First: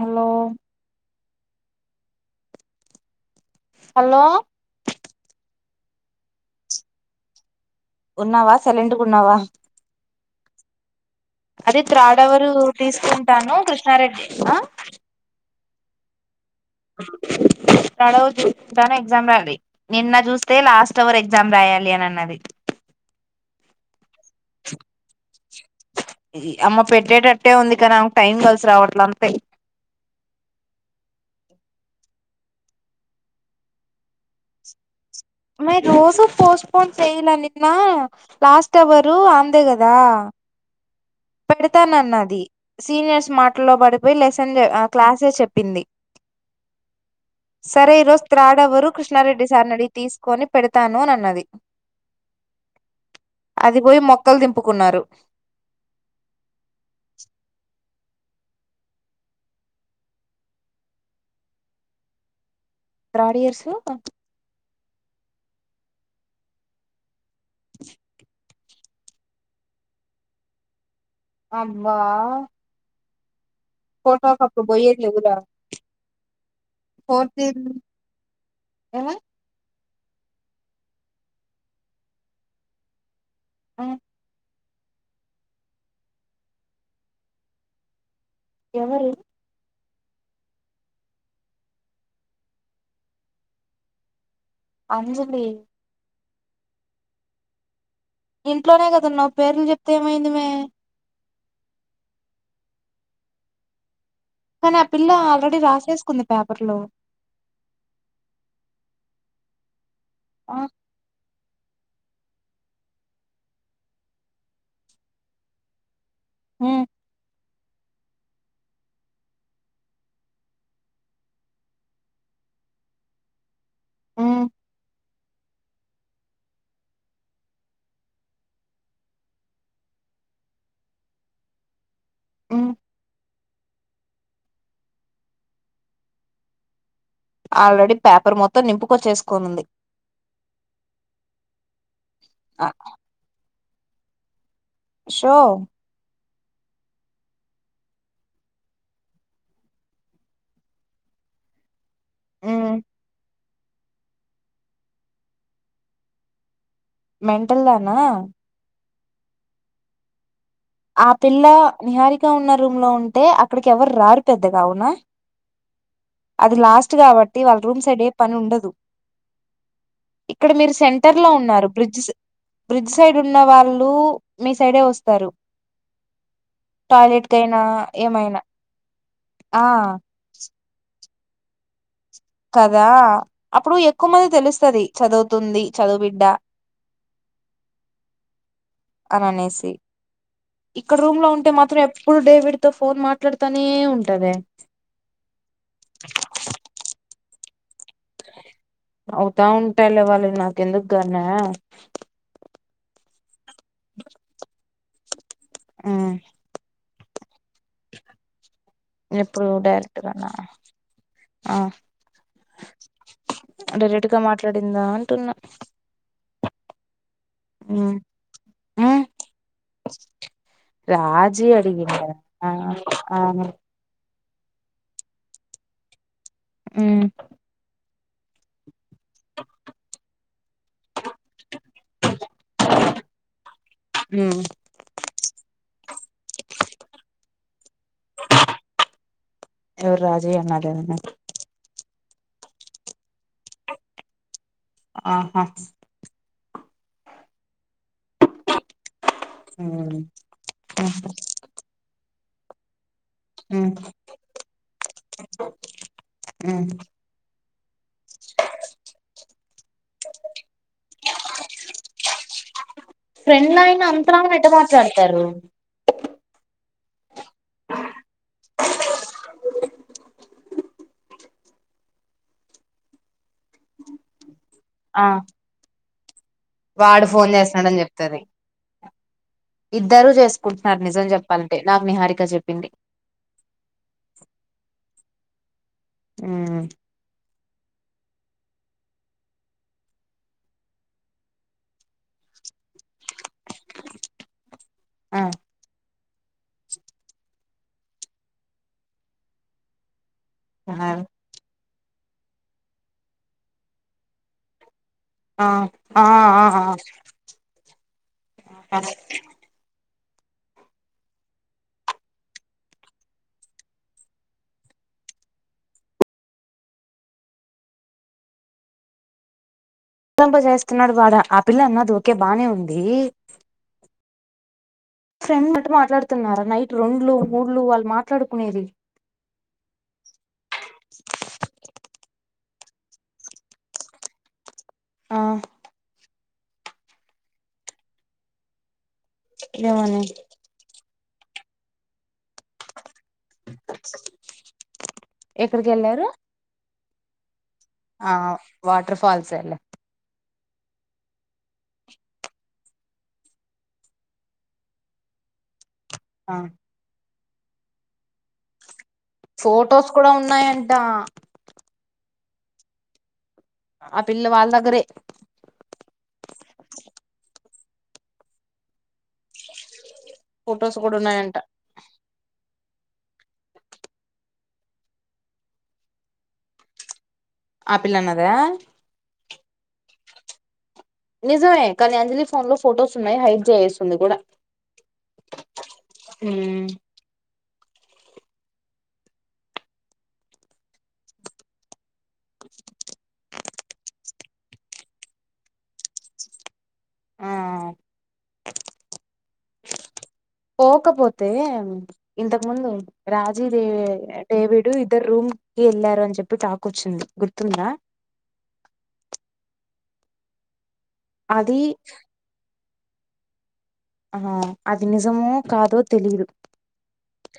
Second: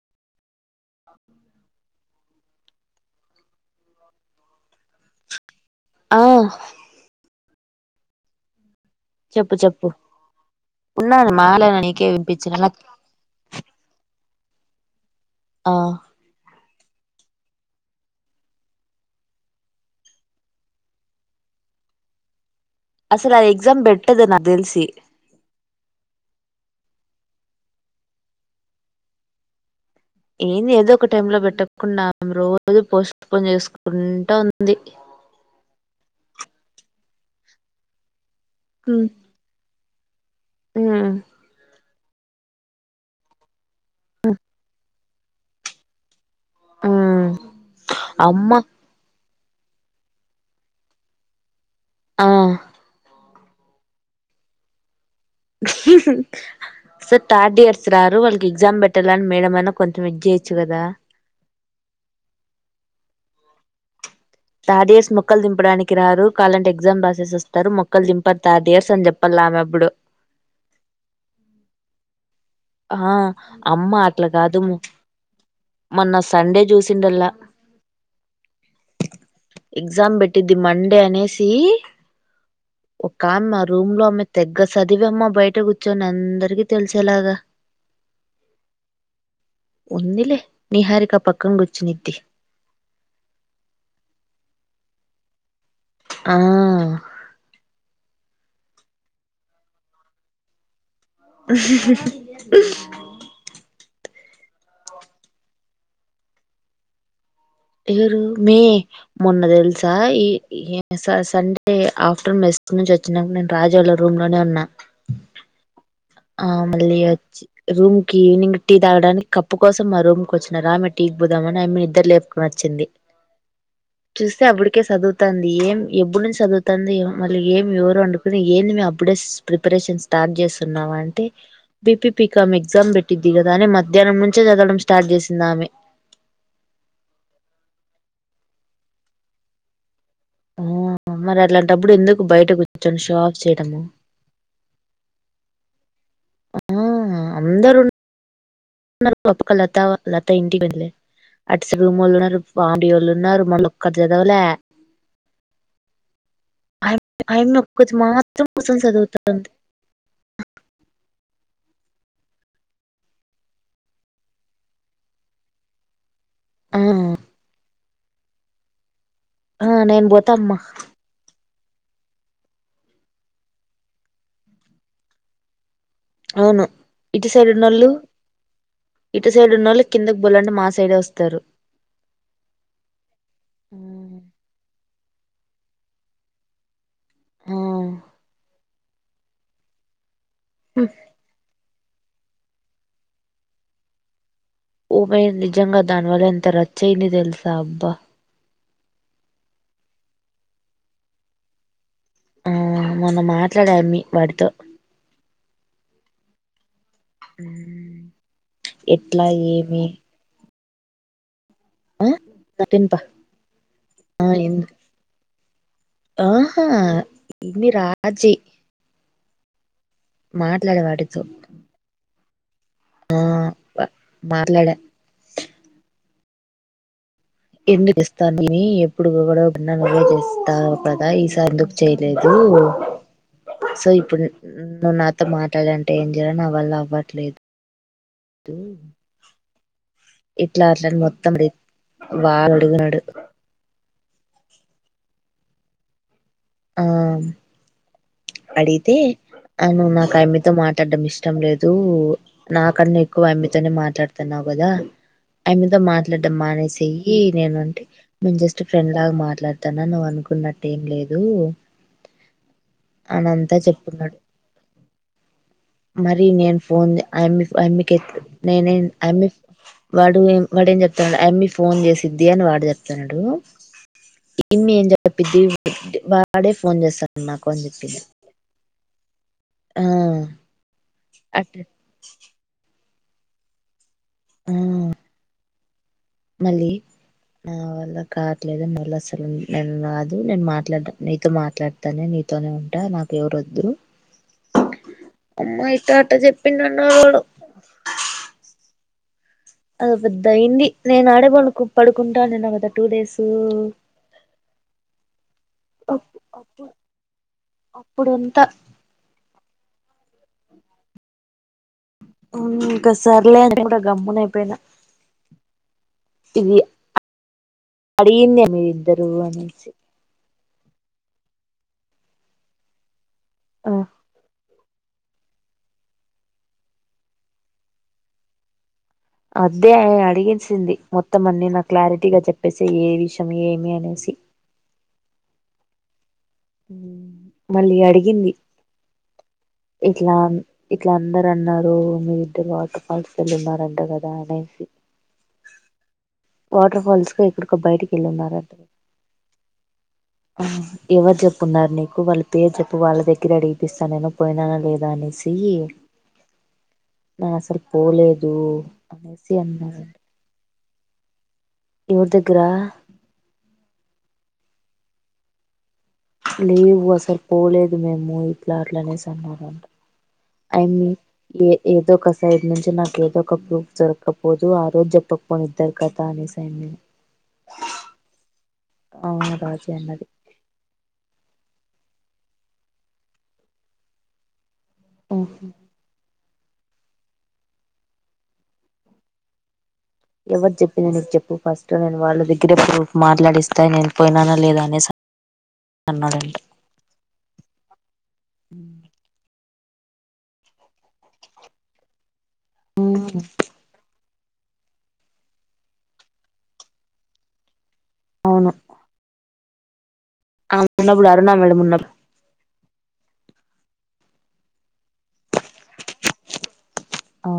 Hello అ hello ఆ ఉన్నావా సైలెంట్ గా ఉన్నావా చెప్పు చెప్పు ఉన్నాను మాట్లాడిన అది నీకే త్రాడవరు వినిపించిన నాకు తీసుకుంటాను కృష్ణారెడ్డి ఆ ఆ సడవు చూను ఎగ్జామ్ రాలి నిన్న చూస్తే లాస్ట్ అవర్ ఎగ్జామ్ రాయాలి అని అన్నది. అసలు అది ఎగజామ్ బెట్ ఆమె పెట్ట అట్టే ఉంది కానీ ఆమెకు టైం కలిసి రావట్లే అంతే ఏంది ఏదో ఒక టైం లో పెట్టకు కుండా రోజు పోస్టుపోన్ చేసుకుంటా ఉంది అమ్మాయి రోజు పోస్ట్పోన్ చేయలా నిన్న లాస్ట్ ఉమ్ అవరు ఆమ్ందే గద రా ఉమ్ పెడు తా నన్నది సీనియర్స్ మా లో పడిపోయి లెసన్ లే క్లాసే చెప్పింది ఉమ్. సరే ఈరోజు అమ్మ త్రాడవరు కృష్ణారెడ్డి సార్ నీ అడిగి తీసుకొని పెడతాను అని అన్నది ఆ అది పోయి మొక్కలు దింపుకున్నారు థర్డ్ ఇయర్ రారు వాళ్ళకి ఎగ్జామ్ పెట్టాలని మేడం అన్న కొంచెం ఇచ్చేయొచ్చు కదా త్రాడ్ ఇయర్స్ థర్డ్ ఇయర్స్ మొక్కలు దింపడానికి రారు కాలంటే ఎగ్జామ్ రాసేస్ వస్ స్తారు మొక్కల్దింపర్ థర్డ్ ఇయర్ ర్స్ అని చెప్పాలా ఆమె అప్పుడు అబ్బా ఆ అమ్మ అట్లా ఫోటోకి కాదు అప్పుడు పోయేది లేవురా మొన్న సండే చూసిండల్లా ఫోర్త్ ఏమ ఎగ్జామ్ పెట్టిద్ది మండే అనేసి ఓ కామ్ మా రూమ్ లో ఆమె తెగ్గ చదివమ్మ బయట కూర్చొని అందరికీ తెలిసేలాగా ఎవరు ఉందిలే నిహారిక పక్కన కూర్చున్ది అంజలి ఆ ఇంట్లోనే కదా ఉన్నావ్ పేర్లు చెప్తే ఏమైంది మే [inaudible] కానీ ఆ పిల్లా ఆల్రెడీ రాసేసుకుంది పేపర్ లో ఇరు మే మొన్న తెల్స్ సా ఈ ఆ, య స సండే అంటే ఆఫ్టర్నూన్ మెస్ నుంచి వోచిన్నంక నేను రాజోళ్ళ రూమ్ లోనే ఉన్నా ఆ ఉమ్, మళ్ళీ వచ్చి రూమ్ కి ఈవినింగ్ టీ తాగడానికి కప్పు కోసం మా రూమ్ కోచ్చినారు ఆమె టీకి పోదామని ఆమె ఇద్దరు లేపుకోనోచ్చింది చూస్తే ఉమ్, అప్పుడికే సదు తంది ఏం ఎప్పుడు నుంచి చదువుతంది మళ్ళీ ఏం ఎవరు అండుకోని ఏ ఏంది మే అప్పుడే ప్రిపరేషన్ స్టార్ట్ చేస్తుం న్నావా అంటే బి పి పి కామ్ ఉమ్. ఎక్సామ్ పెట్టింది దిగదానే మధ్యాహ్నం నుంచే చదవడం స్టార్ట్ చేసింది ఆమె ఆల్రెడీ పేపర్ మొత్తం నింపుకొచ్చేసుకోనుంది ఆ మరి అట్లాంటప్పుడు ఎందుకు బయట ఆ, కూర్చొని షో ఆఫ్ చేయడము సో ఆ అందరు ఉన్నారు పక్కా లత లత ఇంటికి వెళ్లే అట్ రూమొల్లున్నారు ఉమ్, పానియోళ్ళునారు మల్ కదు చాదవలే ఆ అయమ్మి మెంటల్ ఒకత్తి దానా కుసోని మాత్రం సదువు అంతె ఆ పిల్ల నిహారిక ఉన్న రూమ్ లో ఉంటే, అక్కడికి ఎవరు ర్రారు పెద్దగా అవునా. అది ఆ లాస్ట్ గాబట్టి వాళ్ళ రూమ్స్ క్కడే పనుండదు ఆ నేను ఇక్కడ పోతామ్మా మీరు సెంటర్ లో ఉన్నారు. బ్రిడ్జ్ స్ బ్రిడ్జ్ సైడున్న వాళ్ళు మీ సైడే ఒస్తారు. అవును ఇటు సైడ్ ఉన్నోళ్ళు, ఏమైనా ఇటు సైడ్ ఆ ఉన్నళ్ళు కిందకి బోలంటె మాస్ సైడోస్తరు. కదా అప్పుడు ఎక్కువ మంది తెలుస్తది. చదువుతుంది చదువుబిడ్డ ఆ అననేసి ఇక్కడ రూమ్ లో ఉంటే మాత్రం ఎప్ ఎప్పుడు డేవిడ్ తో ఫోన్ మాట్లాడతనే ఉంటది. ఒమె నిజంగా దానివల్ల ఎంత రచ్చయింది తెల్స్ దబ్బా అవుతా ఉంటాయ్లే వాల్లది నాకెన్దుకుగ్గానీ ఆ మొన్న మాట్ ట్లాడమ్ మీ వాడితో ఆ ఎట్లా ఎప్పుడు ఏమి డైరెక్ట్ గానా? ఆ తినుపా డైరెక్ట్ గా ఆ ఎందు మాట్లాడిందా అంటున్నా. ఆహా! ఇ న్ని ఉమ్ రాజీ ఉమ్ మాట్లాడే వాడితో రాజీ అడిగిండా? ఆ ఆ మాట్లాడ ఉమ్ ఎందుకిస్తాంటివి ఎప్ ఎప్పుడు గొడవ పడినా నువ్వే చేస్తావ్ కదా? ఈసారి ఎందుకు చేయలేదు. ఉహు. సో ఇప్పుడు న్ ఉమ్ న్ నువ్ నాతో మాట్లాడం ఏం జేయాలె నా వల్లవ్వట్లేదు ఎవరు రాజీ ఇట్లా అన్నారేమో అట్లని మొత్తం రేప్ వారడుగునడు ఆహా ఆ అడిగితే ఉమ్ అయిన నాకు ఆయమ్మేతో ఉమ్ మాట్లాడడం ఇష్టం లేదు నాకన్ని క్కువ ఉమ్ ఆమ్మేతోనే మాట్లాడుతున్నావు కదా ఆమ్మేతో మాట్లాడం ఉమ్ మానేసేయ్యి నేను నీకు మేము జస్ట్ ఫ్రెండ్ లాగా మాట్లా తన్నా నువ్ అనుకున్నట్టు ఏం లేదు దు ఫ్రెండ్ అయిన అంతగాన ఎట్ట మాట్లాడతారు మరి నేను ఫోన్ ఆ అమ్మి ఆ అమ్మికే నేనే అమ్మి వాడు వాడేం చెప్తాన్నాడు ఆ అమ్మి ఫోన్ చేసిద్ది అని వాడు చెప్తాన్నాడు పిన్నీ ఏం ఆ జెప్పిద్ది వాడే ఫోన్ వాడు చేస్తాడు ఫోన్ నాకు అని జెప్పిది ఇద్దరూ చేసుకుంటున్నారు నిజం అట్ చెప్పాలంటే నాకు నిహారిక చెప్పింది ఆ మ్మ్ మళ్ళీ నా వల్ల కాట్లేదు మళ్ళ అసలు నేను రాదు నేను మాట్లాడ నీతో మాట్లాడతానే నీతోనే ఉంటా నాక్ ఎవరొద్దు ఆ టాటా చెప్పిడన్నావుగద ఆ పదైంది నేను ఆడే పండుకో పడుకుంటా నన్నావ్ కదా టూ డేసు ఆ ఆ ఆ ఆ అప్పుడంతా ఆ ఇంకా సర్లే అని కూడా గమ్మున అయిపోయిన ఇది అడిగింద మీరిద్దరు అనేసి పంప చేస్తున్నాడు వాడ ఆ పిల్ల అన్నది ఓకే బాగానే ఉంది ఆ ఫ్రెండ్ అంట మాట్లాడుతున్నారా నైట్ రెండ్లు మూడులు వాళ్ళు మాట్లాడుకునేది అదే అడిగిచ్చింది మొత్తం అన్నీ నా క్లారిటీగా చెప్ ప్పేసేయ్ ఏ విషయం ఏమి అనేసి ఆ మళ్ళీ అడిగింది ఏమని ఇట్ల అందరు అన్నారు మీ ఇద్దరు అట్ల ఫాస్ వెళ్ళిన్నంట కదా అనేసి ఎక్కడికి వెళ్ళారు వాటర్ ఫాల్స్ కు ఎక్కడికో బయటికి ఆ వాటర్ ఫాల్స్ ఎల్లా ఎవరి చెప్ న్నారు నీకు వాళ్ళ పేరు చెప్పు వాళ్ళ దగ్గర అడిగిపిస్తానేో పోయినానా లేదా అనేసి. ఆ నా అసలు పోలేదు అనేసి ఫొోటోస్ అన్నారంట కూడా ఉన్నాయం ట ఎవరి దగ్గరా ఆ పిల్లలు వాళ్ళ దగ్గరే లీవ్ అసలు పోలేదు మేము ఇట్లా అట్లనేసి అన్నంట అఐ ఫొటోస్ మీ కూడా ఉన్నాయంట ఏ ఏదో కస ఇటి నుంచి నాకు ఏదో ఒక ప్రూఫ్ దొరకపోదు ఆ రోజు చెప్పకపోనిద్దరు కదా అనే సా నేను. ఆపిల్ అన్నదా మ రాజ అన్నది నిజమే కానీ అంజలి ఫోన్ లో ఫొటోస్ ఉన్నాయి హైడ్ చేయేస్తుంది కూడా. ఓహో హ ఎవరు చెప్పినా నీకు చెప్పు ఫస్ట్ నేను వాళ్ళ దగ్గరే ప్రూఫ్ మాట్లాడిస్తా నేను పోయినానా లేదా అనే అన్నాదంట. ఆ అ పోకపోతే ఇంతకు ముందు రాజీ దేవి దడేవిడు ఇద్దరు రూమ్ కి వెళ్లారు అని చెప్పి టాక్ వచ్చింది గుర్తుందా. అవును అవు ఉన్నప్పుడాారు నా అది మేడం ఉన్న. ఆ అది నిజమో కాదో తెలీదు ఓ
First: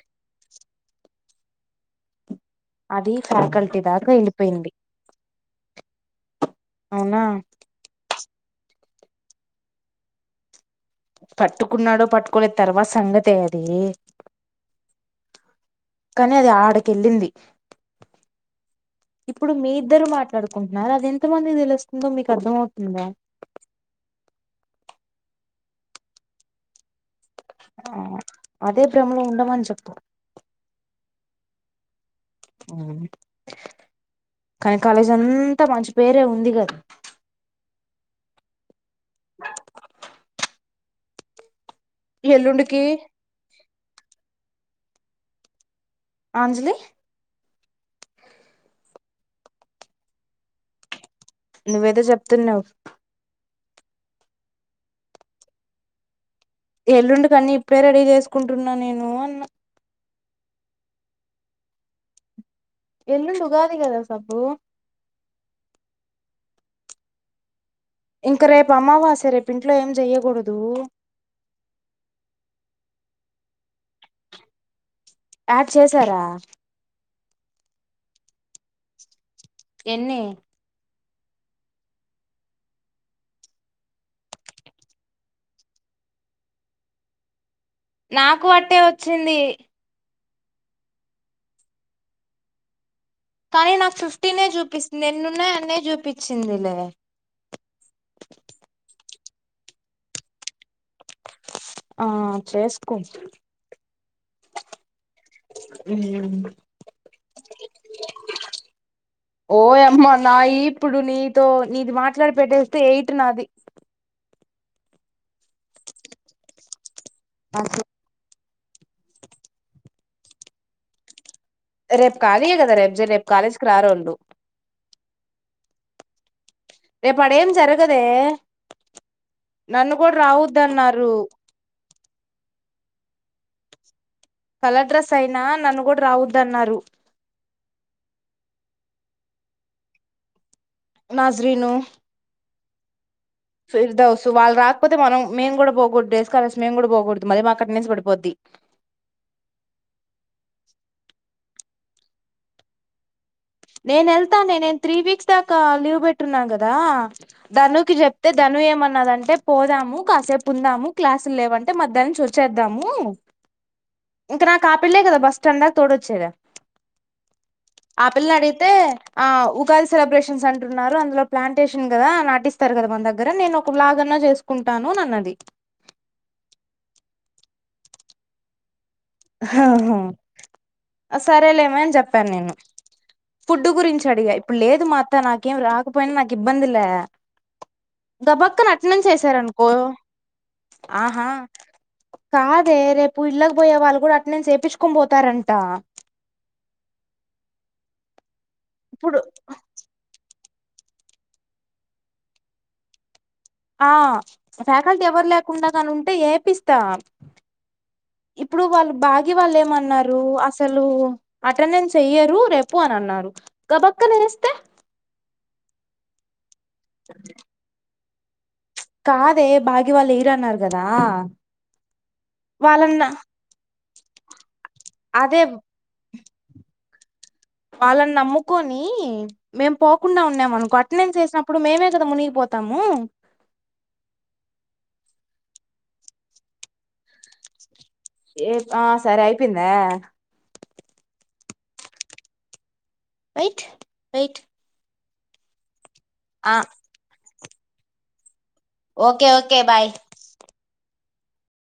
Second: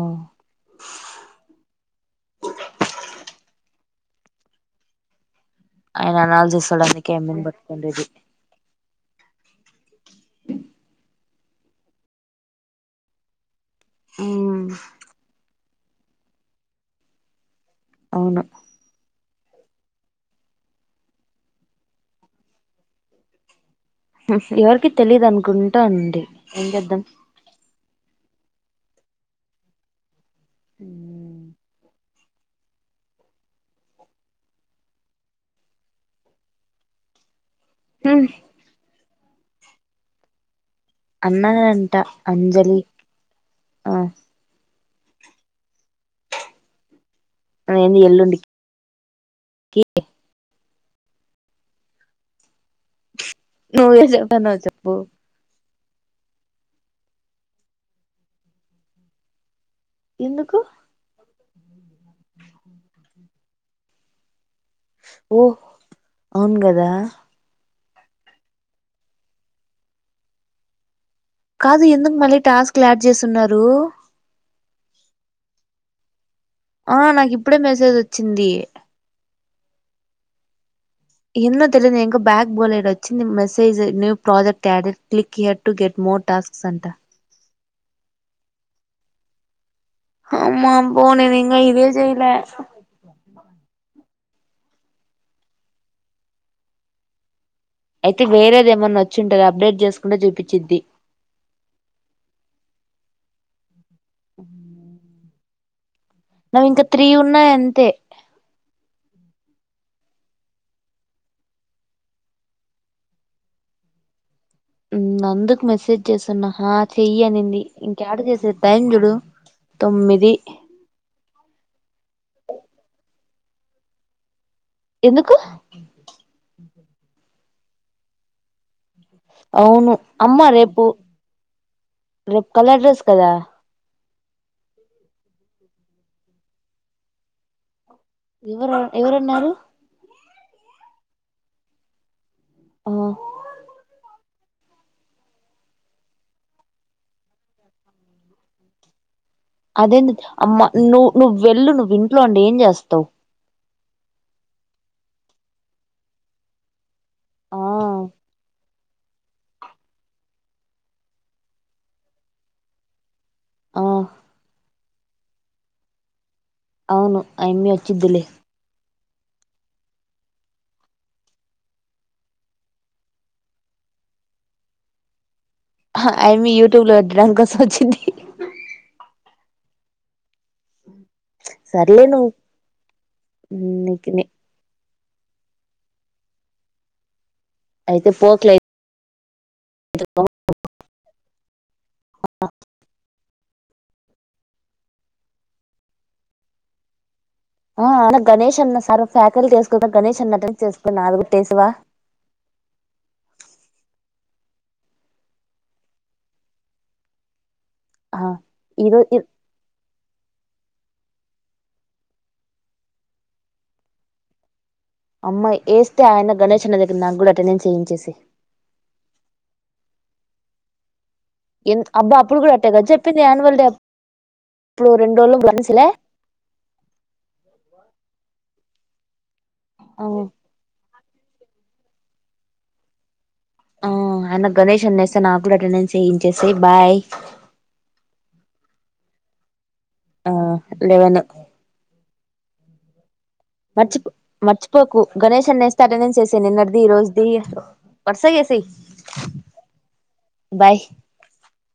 అది ఫ్యాకల్టీ దాకా వెళ్ళిపోయింది. అయనా న సొడనికి అవునా ఎమ్మన్ బట్కంది పట్టుకున్నాడో పట్టుకునే తర్వాత సంగతి అయ్యదు. అ కాని అది ఆడికెళ్ళింది అవును ఇప్పుడు మీ ఇద్దరు మాట్లాడుకుంటున్నారు అది ఎంతమంది తెలుస్తుందో మీకు అర్ధ అవుతుందా. ఎవరికి తెలీదు అనుకుంటా అండి ఏం చేద్దాం. ఆ అదే భ్రమలో ఉండమని చెప్తాం కానీ కాలేజ్ అంతా మంచి పేరే ఉంది కదా హ అన్నా అ అంజలి ఎల్లుండికి ఆ అంజలి అ ఎంది ఎల్లుండ నువ్వేదో చెప్తున్నావు నువ్వే చెప్తన్నావ్ చెప్పు ఎల్లుండుకన్నీ ఇప్పుడే రెడీ చేసుకుంటున్నా నేను అన్న ఎందుకు ఎల్లుండు ఉగాది కదా సబ్బు ఓహ్ అవును కదా ఇంక రేపు అమ్మవాసే రేపుంట్లో ఏం చెయ్యకూడదు కాదు ఎందుకు మళ్ళీ టాస్క్లాడ్ చేస్తున్నారు యాడ్ చేసారా ఆ నాకు ఇప్పుడే మెసేజ్ వచ్చింది ఎన్ని ఎన్నో తెలిదు ఎంకా బ్యాక్ బౌల్డ్ వచ్చి మెసేజ్ న్య్ project added click here to get more tasks అంట నాకు అట్టే వచ్చింది ఆమ పో నేనింగా ఇదే చేయలే కానీ నాకు ఫిఫ్టీనే చూపిస్తుంది ఎన్నున్నాయి అన్న చూపించింది లే చ్చుంటది అప్డేట్ చేసుకుంటె చూపించిద్ది ఆ చేసుకో మ్మ్ నావింక త్రీ ఉన్నాయంతే మా నాయి ఇప్పుడు నీతో నీది మాట్లాడి పెట్టేస్తే ఎయిట్ నాది అందుకు మెసేజ్ చేస్తున్నా హ చెయ్యి అనింది ఇంకాడ చేసేది టైం జూడు తొమ్మిది రేపు కాలీయ కదా రేపు జ రేపు కాలేజీకి రారోళ్లు ఎందుకు రేపు అడ ఏం జరగదే అవును నన్ను కూడా అమ్మా రేపు రావద్దన్నారు రేపు కలర్ డ్రెస్ కదా కలర్ డ్రెస్ అయినా నన్ను కూడా రావద్దన్నారు ఎవరు ఎవరన్నారు నాజ్రీను ఆ ఫిర్ వాళ్ళు రాకపోతే మనం మేము కూడా పోకూడదు డెస్కాలర్స్ మేము కూడా పోకూడదు మళ్ళీ మాకు అటెండెన్స్ పడిపోద్ది అదేంటి అమ్మా నువ్వు నువ్వు వెళ్ళు నువ్వు ఇంట్లో ఉండి ఏం చేస్తావ్ నేను వెళ్తానే నేను త్రీ వీక్స్ దాకా లీవ్ పెట్టున్నాను కదా ఆ ధనుకి చెప్తే ధను ఏమన్ న్నదంటే పోదాము కాసేపు ఉందాము క్లాసులు లేవంటే మధ్యాహ్నం నుంచి వచ్చేద్దాము ఆ ఇంకా నాకు ఆ పిల్లే కదా బస్ స్టాండ్ దాకా తొడుచ్చేద అవును అయమ్మి వచ్చిద్దలే పిల్ల అడిగితే ఆ ఉగాది సెలబ్రేషన్స్ అంటున్నారు అందులో ప్లాంటేషన్ కదా నటిస్తారు కదా మన దగ్గర నేను ఒక బ్లాగ్ అన్నా చేసుకుంటాను అన్నది అయిమ్మీ యూట్యూబ్ లో పెట్టడానికోసం వచ్చింది హహ సరేలేమే అని సర్లే నువ్వు చెప్పాను ఫుడ్డు గురించి నీకు అడిగా ఇప్పుడు లేదు మాత్త నాకేం రాక్ పోయినా నాకు ఇబ్బంది ల్య అయితే పోకులే దబక్కన అటు నుంచి ఎస్ ఇత్తారన్ కో ఆహా కాదే రేప్ పు ఇళ్లకు పోయే వాళ్ళు కూడ అటెండెన్స్ ఎపిచ్చుకోని పోతారంట ఆ అనగ్ గణేష్ అన్న సార్ ఇప్పుడు ఫ్యాకల్టీ ఏసుకుంటే గణేష్ అన్న పిల్స్ ఏసుకున్నా నాది కుట్టేసస్తివా ఆ ఫ్యాకల్టీ ఎవరు లేకుండా గాని ఉంటే ఏపిస్తా ఇప్పుడు ఈ వాళ్ళు రోజు భాగి వాళ్ళు ఏమన్నారు అస్ అసలు అటెండెన్స్ వేయ్యరు రేపు అని అన్నారు గబక్కన ఏస్తే అమ్మాయి వేస్తే ఆయన గణేష్ అన్న దగ్గర నాకు కూడా అటెండెన్స్ వెయించేసేయ్ కాదే బాగీ వాళ్ళు ఎయ్యారు అన్నారు కదా అబ్బా అప్పుడు కూడా అట్టే కదా వాళ్ళన్న చెప్పింది యాన్వల్ డే ఇప్పుడు రెండు రళ్ళ [unintelligible] అదే కూడా మనసులే ఉ మేం పోకుండా ఉన్నామ అనుకో అటెండెన్స్ ఎసినప్పుడు మేమే కదా మునిగిపోతాము ఆ ఆయన గణేష్ వస్తే నాక్కూడా అటెండెన్స్ వేయించేసేయ్ బాయ్ ఆ సరే అయిపోయింది ఆ లేెవను వెయిట్ మర్చిపో వెయిట్ మర్చిపోకు గణేష్ అన్నా వ అటెండెన్స్ ఎసెయ్ ఆ నిన్నటిది ఈ రోజుది వర్సగ chess okay okay bye bye